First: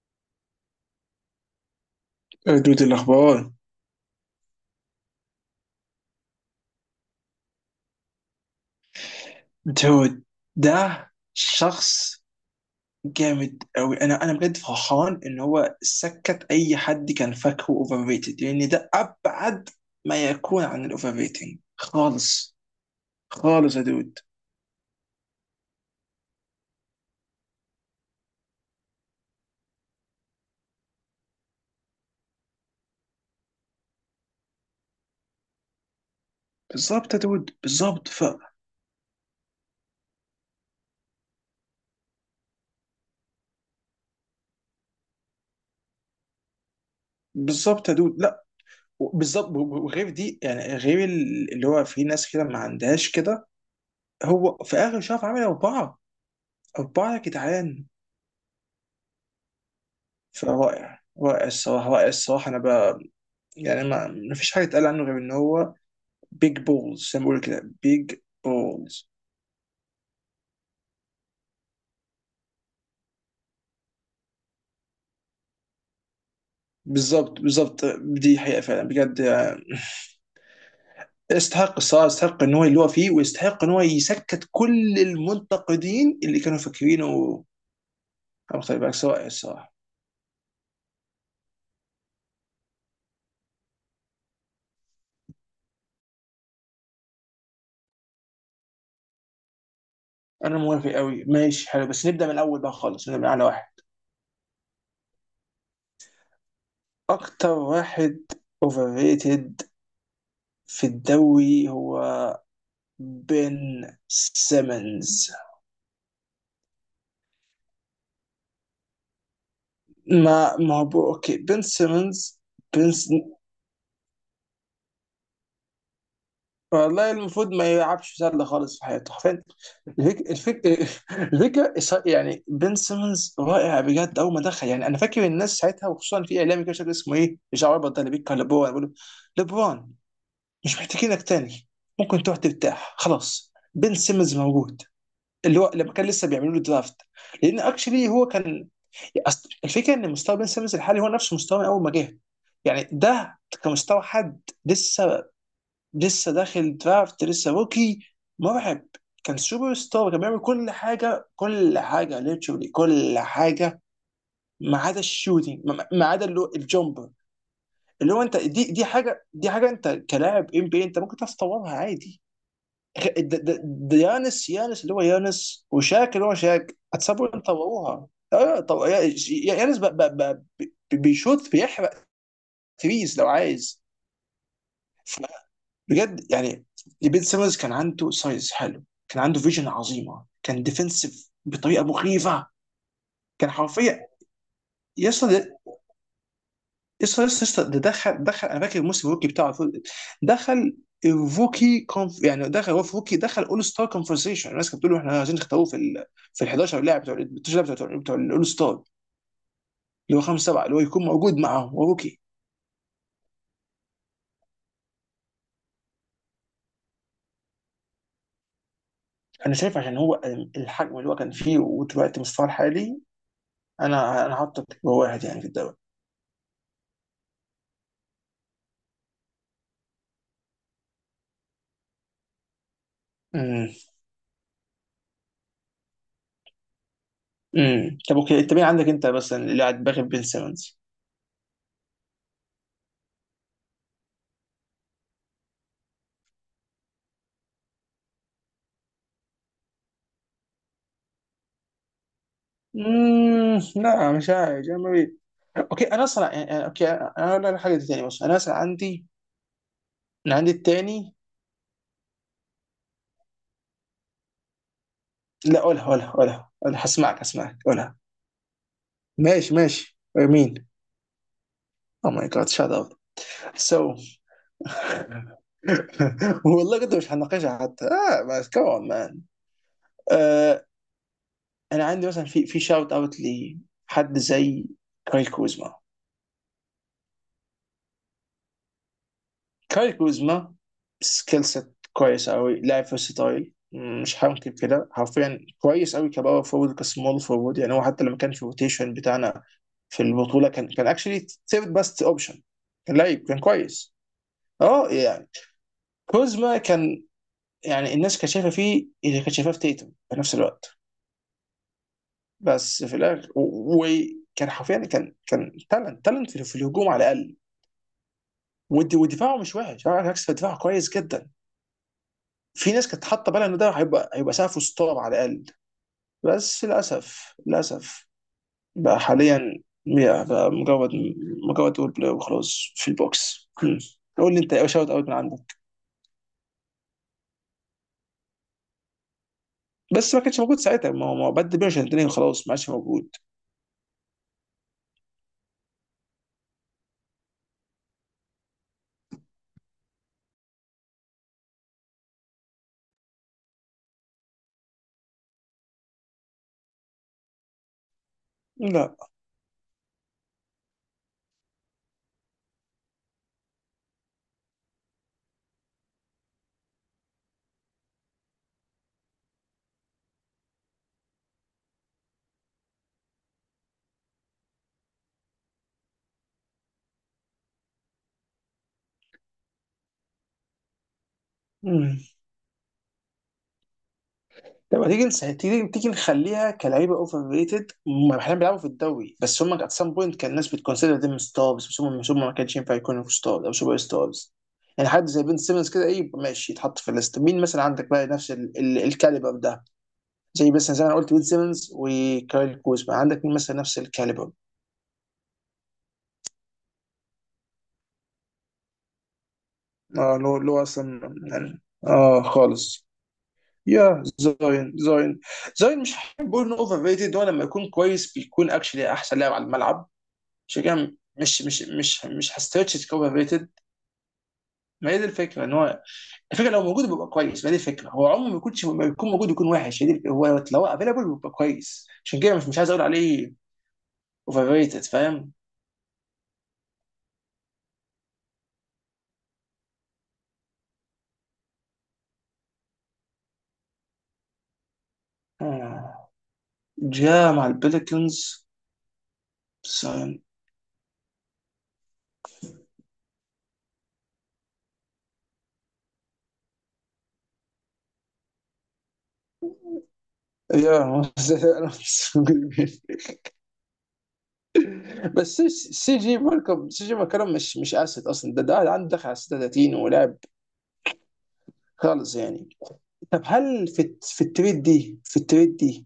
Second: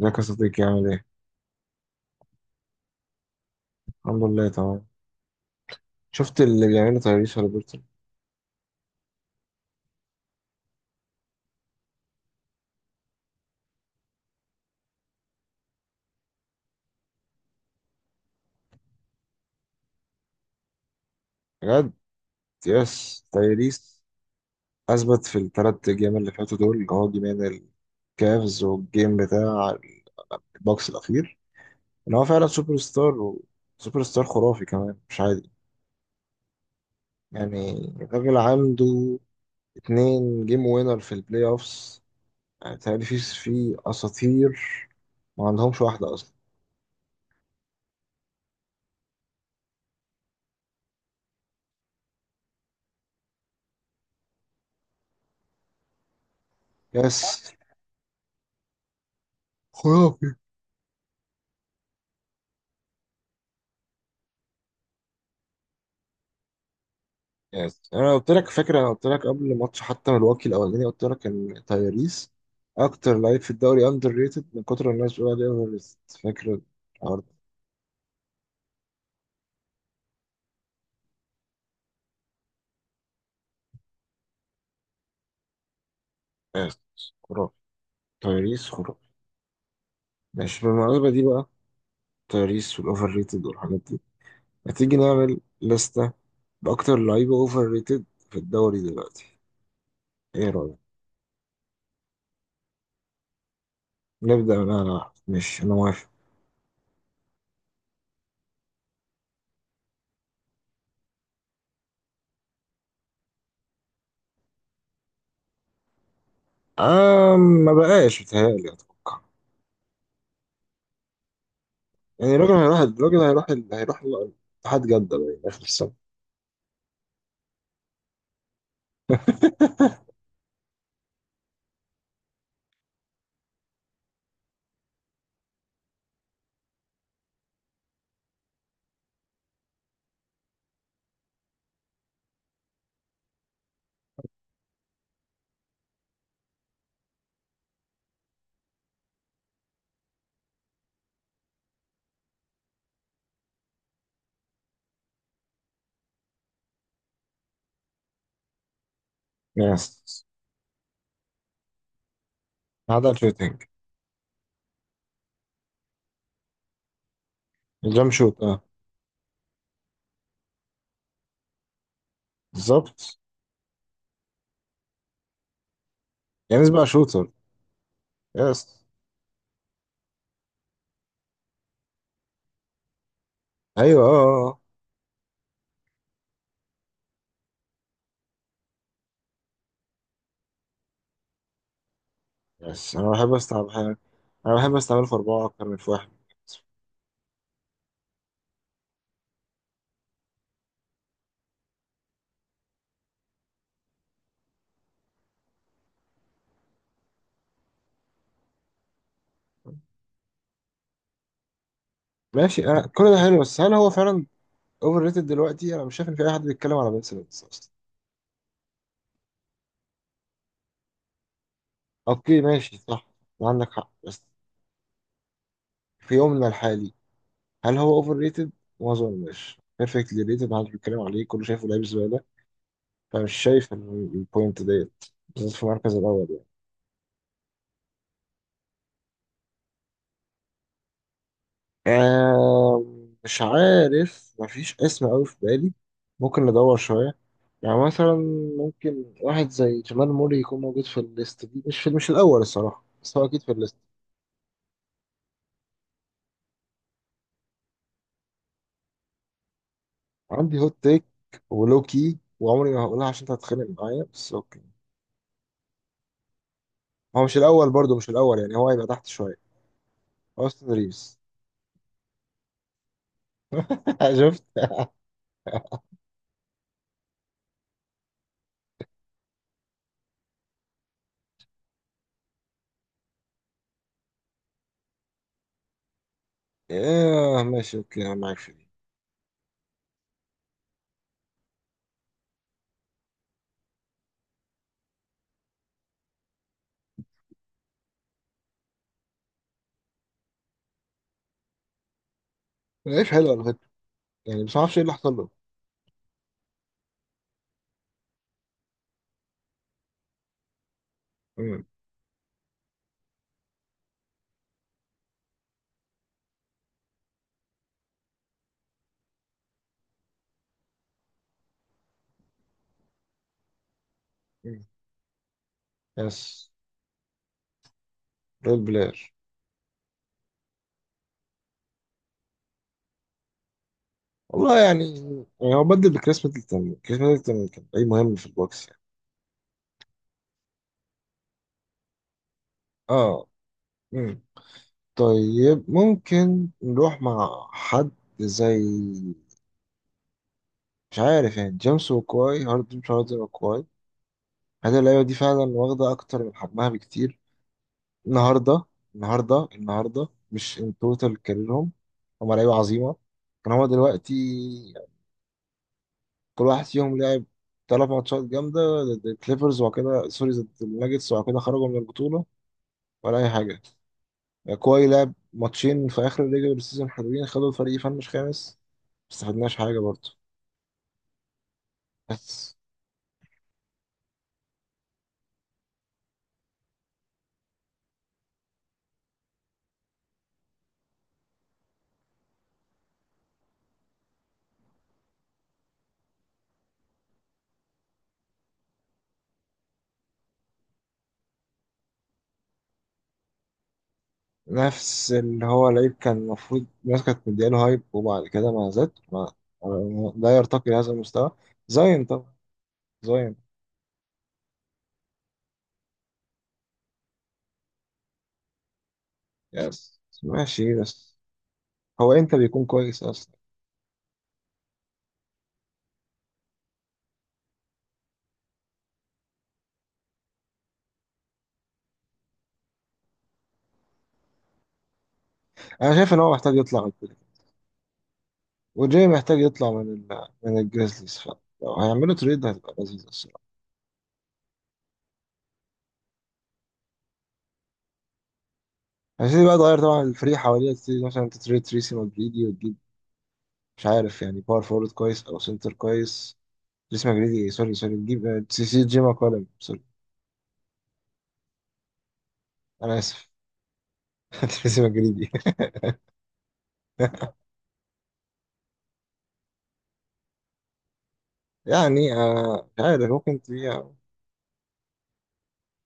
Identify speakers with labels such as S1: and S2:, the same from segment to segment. S1: ازيك يا صديقي؟ عامل ايه؟
S2: يا دود، الأخبار؟
S1: الحمد لله تمام. شفت اللي بيعمله تايريس هاليبرتون؟
S2: دود ده شخص جامد أوي. أنا بجد فرحان إن هو سكت أي حد كان فاكره أوفر ريتد، لأن ده أبعد ما يكون عن الأوفر ريتنج
S1: بجد
S2: خالص.
S1: يس
S2: خالص يا
S1: تايريس
S2: دود.
S1: اثبت في الثلاث جيم اللي فاتوا، دول اللي هو جيمين الكافز والجيم بتاع البوكس الاخير، ان هو فعلا سوبر ستار، وسوبر ستار خرافي كمان مش عادي.
S2: بالظبط يا دود،
S1: يعني
S2: بالظبط.
S1: الراجل عنده اتنين جيم وينر في البلاي اوفس. يعني تايريس في اساطير ما عندهمش واحده اصلا.
S2: بالظبط يا دود، لا بالظبط. وغير دي يعني غير اللي هو في ناس كده ما عندهاش كده. هو في آخر شهر عامل أربعة، أربعة يا
S1: يس
S2: جدعان.
S1: خرافي.
S2: رائع الصراحة، رائع الصراحة. أنا يعني ما فيش حاجه اتقال عنه غير ان هو بيج بولز، زي ما بيقولوا كده،
S1: يس. انا
S2: بيج
S1: قلت لك، فاكر؟ انا قلت
S2: بولز.
S1: لك قبل ماتش حتى ملواكي الاولاني، قلت لك ان تايريس اكتر لعيب في الدوري اندر ريتد من كتر الناس بتقول عليه اوفر ريتد. فاكر الحوار ده؟
S2: بالظبط بالظبط. دي حقيقه فعلا بجد يعني. يستحق الصراحه، يستحق ان هو اللي هو فيه، ويستحق ان هو يسكت كل المنتقدين اللي كانوا
S1: يس.
S2: فاكرينه.
S1: خرافي.
S2: أبو
S1: تايريس
S2: طيب بقى
S1: خرافي.
S2: سواء الصراحه.
S1: ماشي، بالمناسبة دي بقى، تايريس والاوفر ريتد والحاجات دي، هتيجي نعمل لستة باكتر لعيبة اوفر ريتد في الدوري دلوقتي؟ ايه
S2: انا
S1: رأيك؟
S2: موافق قوي، ماشي حلو، بس نبدا من الاول بقى خالص، نبدا من اعلى واحد.
S1: نبدأ من انا واحد، ماشي انا موافق.
S2: اكتر واحد اوفر ريتد في الدوري هو بن سيمنز.
S1: آه ما بقاش، بتهيألي. اتوقع
S2: ما ما هو بو- اوكي، بن
S1: يعني
S2: سيمنز.
S1: الراجل هيروح
S2: بن س-
S1: الراجل هيروح هيروح اتحاد جدة بقى آخر السنة.
S2: والله المفروض ما يلعبش سله خالص في حياته حرفيا. الفك... الفك... يعني بن سيمنز رائع بجد اول ما دخل. يعني انا فاكر الناس ساعتها، وخصوصا في اعلامي كده مش فاكر اسمه ايه، مش عارف، ده اللي بيتكلم لبرون بيقول له، لبرون مش محتاجينك تاني، ممكن تروح ترتاح خلاص، بن سيمنز موجود. اللي هو لما كان لسه بيعملوا له درافت، لان اكشلي هو كان. أصل الفكره ان مستوى بن سيمنز الحالي هو نفس مستوى اول ما جه، يعني ده كمستوى حد لسه، لسه داخل درافت، لسه روكي. مرعب. كان سوبر ستار، كان
S1: يس
S2: بيعمل كل حاجه، كل حاجه ليتشولي،
S1: هذا
S2: كل
S1: شوتنج.
S2: حاجه ما عدا الشوتنج، ما عدا اللي هو الجمبر.
S1: الجمب
S2: اللي هو انت،
S1: شوت، اه
S2: دي حاجه، دي حاجه انت كلاعب ام بي انت ممكن تعرف تطورها عادي. خ-
S1: بالظبط.
S2: د- د- يانس، يانس اللي هو، يانس وشاك اللي هو
S1: يعني
S2: شاك،
S1: بقى شوتر.
S2: اتصابوا طوروها. اه
S1: يس.
S2: يانس بيشوط، بيحرق تريز لو عايز.
S1: ايوه اه. اه.
S2: ف- بجد يعني بيت سيمنز كان عنده سايز حلو، كان عنده فيجن عظيمه، كان ديفنسيف بطريقه مخيفه.
S1: آه. يس انا بحب
S2: كان
S1: استعمل حاجة.
S2: حرفيا
S1: انا بحب استعمله في اربعة
S2: يسطا
S1: اكتر من في واحد.
S2: يسطا يسطا ده دخل، دخل. انا فاكر الموسم الروكي بتاعه، دخل الروكي كونف، يعني دخل هو في روكي، دخل اول ستار كونفرسيشن. الناس كانت بتقول له احنا عايزين نختاروه في ال 11 لاعب، بتوع ال 12 لاعب بتوع بتوع الاول ستار، اللي هو خمسه سبعه اللي هو يكون موجود معاهم، هو روكي.
S1: ماشي انا كل ده حلو، بس هل هو فعلا اوفر ريتد دلوقتي؟ انا مش شايف ان في اي حد بيتكلم على بنسلنس اصلا.
S2: انا شايف عشان هو الحجم اللي هو كان فيه ودلوقتي
S1: اوكي
S2: مستواه
S1: ماشي
S2: الحالي.
S1: صح، عندك حق، بس
S2: انا حاطط واحد يعني في الدوري.
S1: في يومنا الحالي هل هو اوفر ريتد؟ ما اظنش، بيرفكتلي ريتد، محدش بيتكلم عليه، كله شايفه لعيب زباله. فمش
S2: امم
S1: شايف إن البوينت ديت بالذات في المركز الاول.
S2: طب اوكي انت مين عندك، انت بس اللي قاعد باغي بين سيمونز؟
S1: آه مش عارف، مفيش اسم أوي في بالي. ممكن ندور شوية. يعني مثلا ممكن واحد زي جمال موري يكون موجود في الليست دي، مش في، مش الأول الصراحة، بس هو أكيد في الليست.
S2: لا مش عارف يعني ما بي- اوكي، انا اصلا يعني، يعني اوكي انا اقول لك حاجه تاني، بص انا اصلا عندي، انا عندي
S1: عندي هوت تيك
S2: التاني.
S1: ولوكي، وعمري ما هقولها عشان أنت هتتخانق معايا، بس أوكي.
S2: لا قولها، قولها، قولها، انا هسمعك،
S1: هو مش
S2: هسمعك،
S1: الأول، برضه
S2: قولها.
S1: مش الأول، يعني هو هيبقى تحت شوية.
S2: ماشي ماشي،
S1: أوستن
S2: مين؟
S1: ريفز.
S2: او ماي جاد، شات اب. سو
S1: شفت؟
S2: والله كنت مش هناقشها حتى، اه بس كمان مان. آه انا عندي مثلا في شاوت اوت لحد زي كاري كوزما.
S1: آه ماشي، أوكي أنا معاك في دي.
S2: كاي كوزما سكيل سيت كويس قوي، لاعب فيرساتايل، مش هنكر كده، حرفيا كويس قوي كباور فورورد كسمول فورورد. يعني هو حتى لما كان في الروتيشن بتاعنا في البطوله كان اكشلي ثيرد باست اوبشن. كان
S1: لعيب
S2: لعيب،
S1: حلو
S2: كان
S1: على فكرة،
S2: كويس.
S1: يعني بس معرفش إيه
S2: اه
S1: اللي حصل
S2: يعني
S1: له.
S2: كوزما كان، يعني الناس كانت شايفه فيه اللي كانت شايفاه في تيتم في نفس الوقت.
S1: مم.
S2: بس في الاخر وكان حرفيا، كان تالنت، تالنت في في الهجوم على الاقل. ودفاعه مش وحش، على العكس دفاعه كويس جدا. في ناس كانت حاطه بالها ان ده هيبقى سقفه
S1: مم.
S2: ستار على الاقل.
S1: يس
S2: بس للاسف، للاسف،
S1: رول
S2: بقى
S1: بلاير.
S2: حاليا بقى مجرد، مجرد رول بلاي وخلاص في البوكس. هم. قول لي انت
S1: والله
S2: ايه
S1: يعني،
S2: شوت اوت من
S1: يعني
S2: عندك.
S1: هو بدل بكريس ميدلتون كريس ميدلتون كان أي مهم في البوكس يعني.
S2: بس ما كانش موجود ساعتها، ما هو ما هو بد بيرش، خلاص ما عادش موجود.
S1: اه. امم. طيب ممكن نروح مع حد زي، مش عارف يعني، جيمس وكواي، هاردن، مش هاردن وكواي. هذه اللعيبة دي فعلا واخدة أكتر من حجمها بكتير النهاردة.
S2: لا.
S1: النهاردة مش ان توتال كاريرهم هما لعيبة عظيمة. كان هما دلوقتي كل واحد فيهم لعب تلات ماتشات جامدة ضد الكليبرز، وبعد كده سوري ضد الناجتس، وبعد كده خرجوا من البطولة، ولا أي حاجة. يعني كواي لعب ماتشين في اخر الريجولار سيزون حلوين، خدوا الفريق يفنش خامس، ما استفدناش حاجه برضه.
S2: هم.
S1: بس
S2: طب ما تيجي تيجي نخليها كلعيبه اوفر ريتد، هم احيانا بيلعبوا في الدوري، بس هم ات سام بوينت كان الناس بتكونسيدر ديم ستارز، بس هم مش، هم ما كانش ينفع يكونوا في ستارز او سوبر ستارز. يعني حد زي بن سيمنز كده، ايه ماشي يتحط في الليست. مين مثلا عندك بقى نفس الكاليبر ده، زي مثلا زي ما انا قلت بن سيمنز وكايل كوزما؟ عندك مين مثلا نفس الكاليبر؟
S1: نفس اللي هو لعيب كان المفروض الناس كانت مدياله هايب، وبعد كده ما زاد،
S2: اه اللي
S1: لا
S2: هو، اللي هو
S1: يرتقي لهذا
S2: اصلا
S1: المستوى.
S2: يعني
S1: زاين
S2: اه
S1: طبعا.
S2: خالص.
S1: زاين.
S2: يا زاين، زاين. زاين مش هحب اقول انه اوفر ريتد، هو لما يكون كويس بيكون اكشلي احسن لاعب على الملعب.
S1: يس ماشي،
S2: شجاع.
S1: بس
S2: مش مش مش
S1: هو
S2: مش
S1: امتى بيكون
S2: هستريتش
S1: كويس
S2: تكون
S1: اصلا؟
S2: ريتد. ما هي دي الفكره ان هو، الفكره لو موجود بيبقى كويس، ما هي دي الفكره، هو عمره ما يكونش، ما يكون موجود يكون وحش، هي دي هو لو افيلبل بيبقى كويس، عشان كده مش عايز اقول عليه اوفر ريتد، فاهم.
S1: انا شايف ان هو محتاج يطلع من كده، وجاي محتاج يطلع من من الجريزليز، فلو هيعملوا تريد هتبقى لذيذة الصراحة.
S2: آه. جاء مع البليكنز.
S1: هتبتدي بقى تغير طبعا الفريق حواليها، تبتدي مثلا تتريد تريسي مدريدي وتجيب، مش عارف يعني، باور فورورد كويس او سنتر كويس. تريسي مجريدي، سوري سوري، تجيب سي جي ماكولم، سوري.
S2: يا
S1: انا اسف. تريسي مجريدي.
S2: بس سي جي مالكم، سي جي مالكم مش اسد اصلا، ده عنده دخل على 36 ولاعب
S1: يعني
S2: خالص يعني.
S1: آه، مش عارف،
S2: طب
S1: ممكن
S2: هل في
S1: تبيع.
S2: في التريد دي، في التريد دي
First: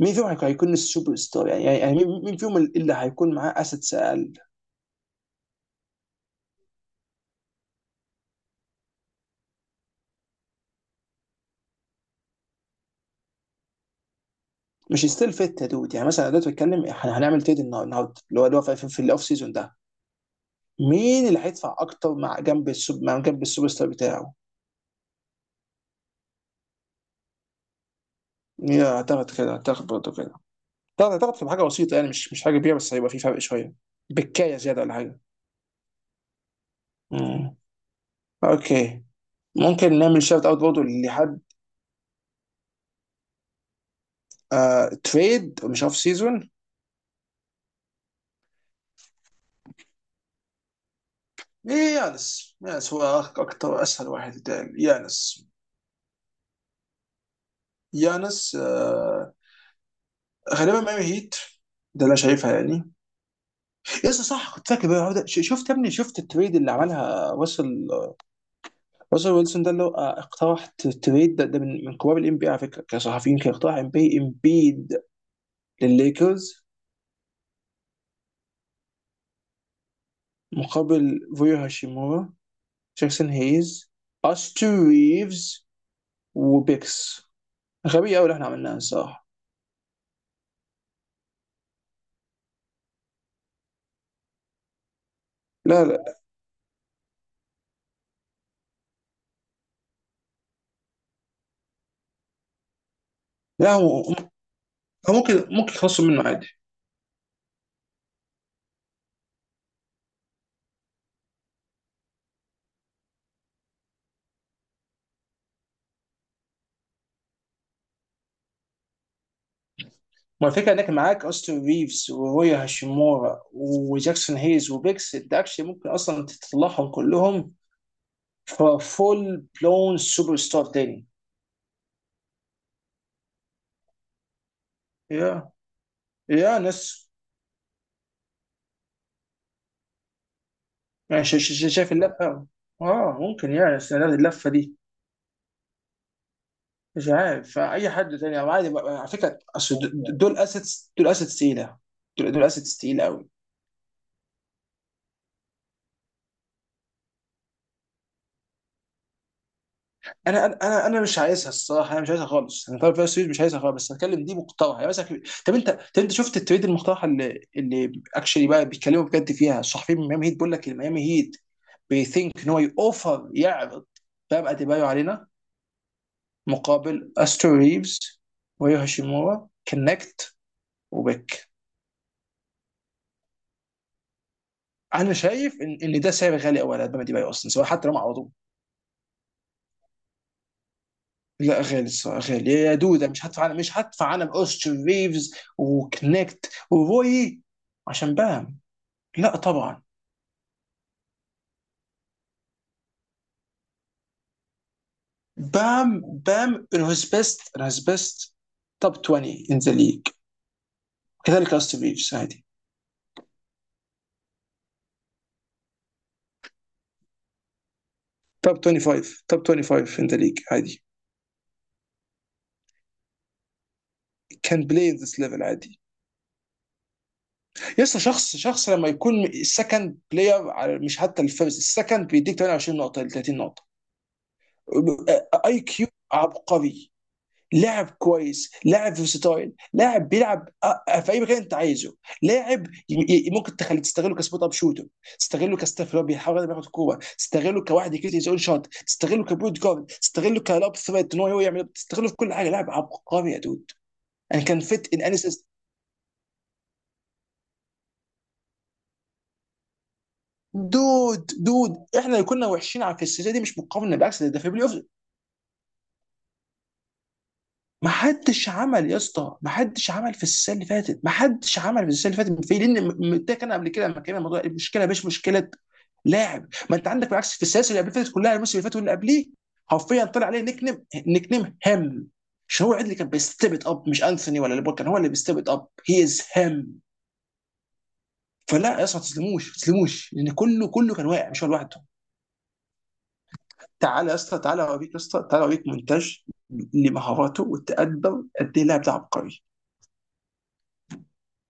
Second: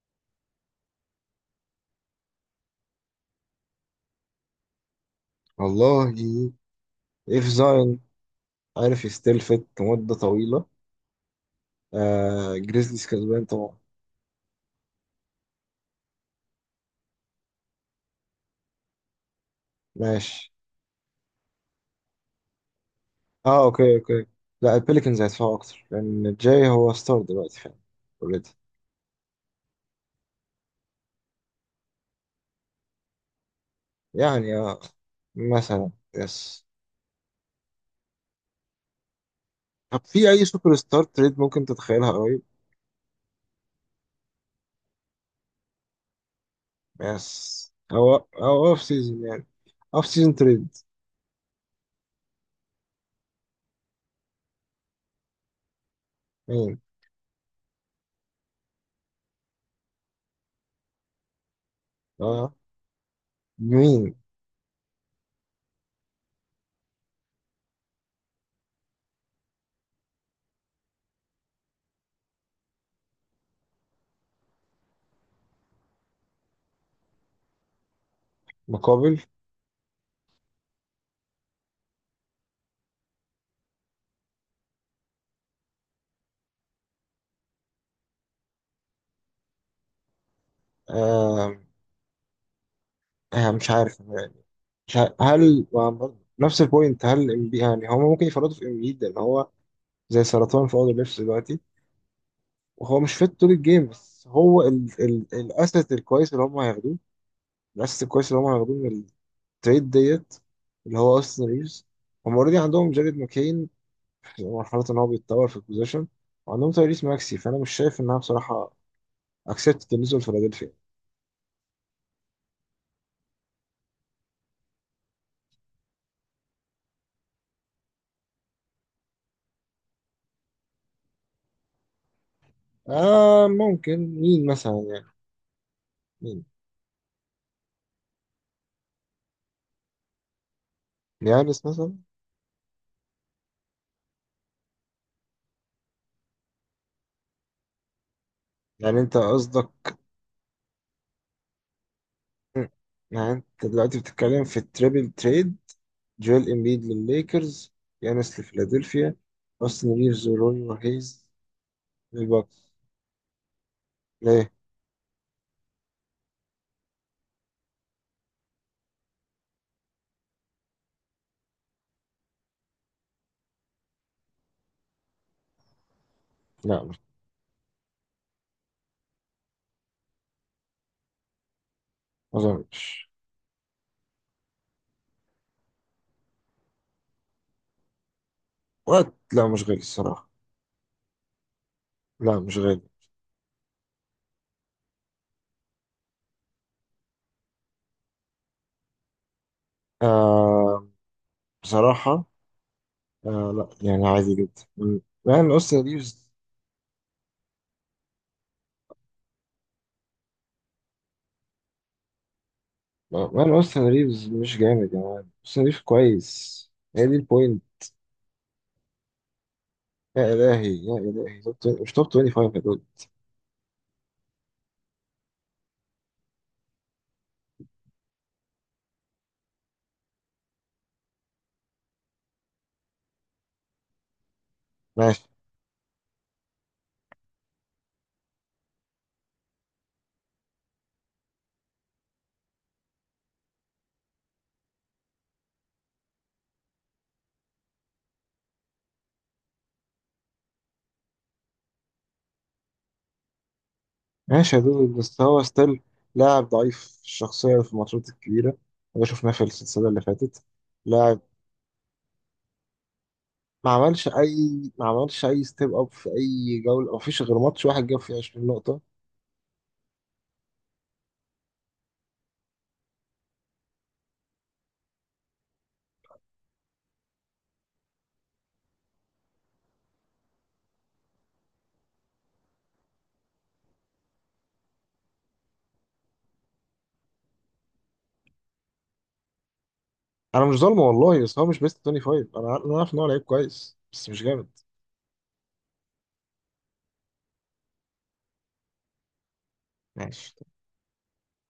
S2: مين فيهم هيكون السوبر ستار؟ يعني يعني يعني مين، مين فيهم اللي هيكون معاه اسيتس اقل؟
S1: والله اف زاين، عارف يستلفت لمدة طويلة. آه جريزليز كسبان طبعا.
S2: مش ستيل فيت يا دود. يعني مثلا أنا دلوقتي بتكلم إحنا هنعمل تريد النهارده، اللي هو اللي هو في الاوف سيزون ده،
S1: ماشي.
S2: مين اللي هيدفع اكتر مع جنب السوب، مع جنب
S1: اه
S2: السوبر ستار
S1: اوكي اوكي.
S2: بتاعه؟
S1: لا البليكنز هيدفعوا اكتر، لان جاي هو ستار دلوقتي فعلا، اوريدي.
S2: يا اعتقد كده، اعتقد برضه كده. اعتقد في حاجه بسيطه يعني مش مش حاجه كبيره، بس هيبقى في فرق شويه، بكايه
S1: يعني آه،
S2: زياده ولا حاجه.
S1: مثلا يس.
S2: مم. اوكي. ممكن
S1: طب
S2: نعمل
S1: في اي
S2: شوت اوت
S1: سوبر
S2: برضه
S1: ستار تريد
S2: لحد.
S1: ممكن تتخيلها قريب؟
S2: آه، تريد مش اوف سيزون.
S1: يس، او او اوف سيزون يعني، اوف سيزون تريد.
S2: إيه، يانس، يانس هو اكتر اسهل واحد يتقال، يانس.
S1: مين؟
S2: يانس، آه، غالبا ميامي هيت، ده اللي انا شايفها
S1: اه
S2: يعني.
S1: مين؟
S2: يس صح كنت فاكر بقى ده. شفت يا ابني شفت التريد اللي عملها وصل، وصل ويلسون، ده اللي هو آه، اقترح تريد ده، من من كبار الام بي على فكره كصحفيين، كان اقترح ام بي، امبيد للليكرز
S1: مقابل؟
S2: مقابل فويو هاشيمورا، جاكسون هيز، استو ريفز، وبيكس. غبية قوي اللي احنا عملناها الصراحه.
S1: آه. آه مش عارف يعني. مش عارف. هل
S2: لا
S1: ما برضه
S2: لا
S1: نفس البوينت، هل ام بي، يعني هما ممكن يفرطوا في ام بي لان هو زي سرطان في اوضه اللبس دلوقتي، وهو مش فيت طول
S2: لا
S1: الجيم؟
S2: هو
S1: بس هو ال
S2: هو
S1: ال
S2: ممكن، ممكن
S1: الاسيت
S2: يخلصوا منه
S1: الكويس اللي
S2: عادي.
S1: هم هياخدوه، الاسيت الكويس اللي هم هياخدوه من التريد ديت اللي هو اوستن ريفز، هم اوريدي عندهم جاريد ماكين مرحلة إن هو بيتطور في البوزيشن، وعندهم تايريس ماكسي، فأنا مش شايف إنها بصراحة أكسبت بالنسبة
S2: ما الفكره
S1: لفيلادلفيا.
S2: انك معاك اوستن ريفز ورويا هاشيمورا وجاكسون هيز وبيكس، انت اكشلي ممكن اصلا تطلعهم كلهم ففول بلون سوبر ستار تاني.
S1: آه ممكن، مين مثلا يعني؟
S2: يا،
S1: مين؟
S2: يا ناس. يعني
S1: يانس
S2: شايف
S1: مثلا؟
S2: اللفه. اه ممكن يا ناس، يعني بس أنا اللفه دي مش عارف فاي حد تاني او عادي
S1: يعني
S2: على
S1: أنت
S2: فكره أصل
S1: قصدك،
S2: دول اسيتس، دول اسيتس تقيله. دول اسيتس تقيله.
S1: يعني أنت دلوقتي بتتكلم في التريبل تريد، جويل إمبيد للليكرز، يانس لفيلادلفيا، أوستن ريفز
S2: انا انا
S1: وروني
S2: انا أنا مش
S1: وهيز
S2: عايزها الصراحه، انا مش عايزها
S1: للباكس؟
S2: خالص، انا طالب فيها سيريز، مش عايزها خالص، بس هتكلم دي
S1: ليه؟
S2: مقترحه يعني مثلا. طب انت، طب انت شفت التريد المقترحه اللي اكشلي بقى بيتكلموا بجد فيها الصحفيين من ميامي هيت؟ بيقول لك الميامي هيت بيثينك ان هو يوفر، يعرض بام اديبايو علينا
S1: لا
S2: مقابل
S1: مش.
S2: استرو ريفز، ويو هاشيمورا كنكت، وبيك.
S1: ما أظنش.
S2: انا شايف ان ده سعر غالي قوي على بام اديبايو اصلا، سواء حتى لو ما عرضوه.
S1: وقت؟ لا مش غالي الصراحة.
S2: لا غالي الصراحه،
S1: لا
S2: غالي
S1: مش
S2: يا
S1: غالي.
S2: دودة. مش هدفع على، مش هدفع على اوستن ريفز وكنكت وروي عشان بام. لا طبعا.
S1: آه بصراحة. آه لا يعني عادي جدا. م- مان أوستن
S2: بام،
S1: ريفز.
S2: بام in his best, in his best top 20 in the league. كذلك اوستن ريفز عادي.
S1: مان أوستن ريفز مش جامد، يا مان أوستن ريفز كويس. هي دي البوينت.
S2: توب 25، توب 25 ان ذا
S1: يا
S2: ليج
S1: إلهي
S2: عادي.
S1: يا إلهي، توب 20 مش توب 25 يا دول.
S2: كان بلاي ذس ليفل عادي. يسطا، شخص، شخص لما يكون السكند بلاير، على مش حتى الفيرست، السكند، بيديك 28 نقطه ل 30 نقطه.
S1: ماشي
S2: اي كيو عبقري. لاعب كويس، لاعب فيرساتايل، لاعب بيلعب آه، آه، في اي مكان انت عايزه. لاعب ممكن تخلي، تستغله كسبوت اب شوتر، تستغله كستاف اللي هو بيحاول ياخد كوره، تستغله كواحد يكيت يزول شوت، تستغله كبوت جارد، تستغله كلاب ثريت ان هو يعمل، تستغله في كل حاجه. لاعب عبقري يا دود. انا
S1: ماشي
S2: كان
S1: يا دول،
S2: فيت ان
S1: بس هو
S2: انسس.
S1: ستيل لاعب ضعيف الشخصية في الماتشات الكبيرة، وده شفناه في السلسلة اللي فاتت. لاعب
S2: دود، دود احنا كنا وحشين على، في السلسله دي، مش مقارنه، بالعكس ده في بلاي اوف.
S1: ما عملش أي ستيب أب في أي جولة، ما فيش غير ماتش واحد
S2: ما
S1: جاب فيه 20
S2: حدش
S1: نقطة.
S2: عمل يا اسطى، ما حدش عمل في السنه اللي فاتت، ما حدش عمل في السنه اللي فاتت في، لان ده كان قبل كده لما كان الموضوع، المشكله مش مشكله لاعب. ما انت عندك بالعكس في السلاسل اللي قبل فاتت كلها، الموسم اللي فات واللي قبليه، حرفيا طلع عليه نيك نيم، نيك نيم هم. مش هو عدل اللي كان بيستيب إت اب؟ مش انثوني ولا ليبر، كان هو اللي بيستيب إت اب. هي از هم. فلا يا اسطى، ما تسلموش، ما تسلموش، لان
S1: أنا مش
S2: كله
S1: ظالمه
S2: كله كان
S1: والله،
S2: واقع،
S1: بس
S2: مش
S1: هو
S2: هو
S1: مش
S2: لوحده.
S1: بيست 25. أنا عارف إن هو لعيب كويس بس
S2: تعالى يا
S1: مش
S2: اسطى،
S1: جامد.
S2: تعالى اوريك يا اسطى، تعالى اوريك مونتاج لمهاراته والتقدم قد ايه اللاعب ده عبقري.
S1: ماشي.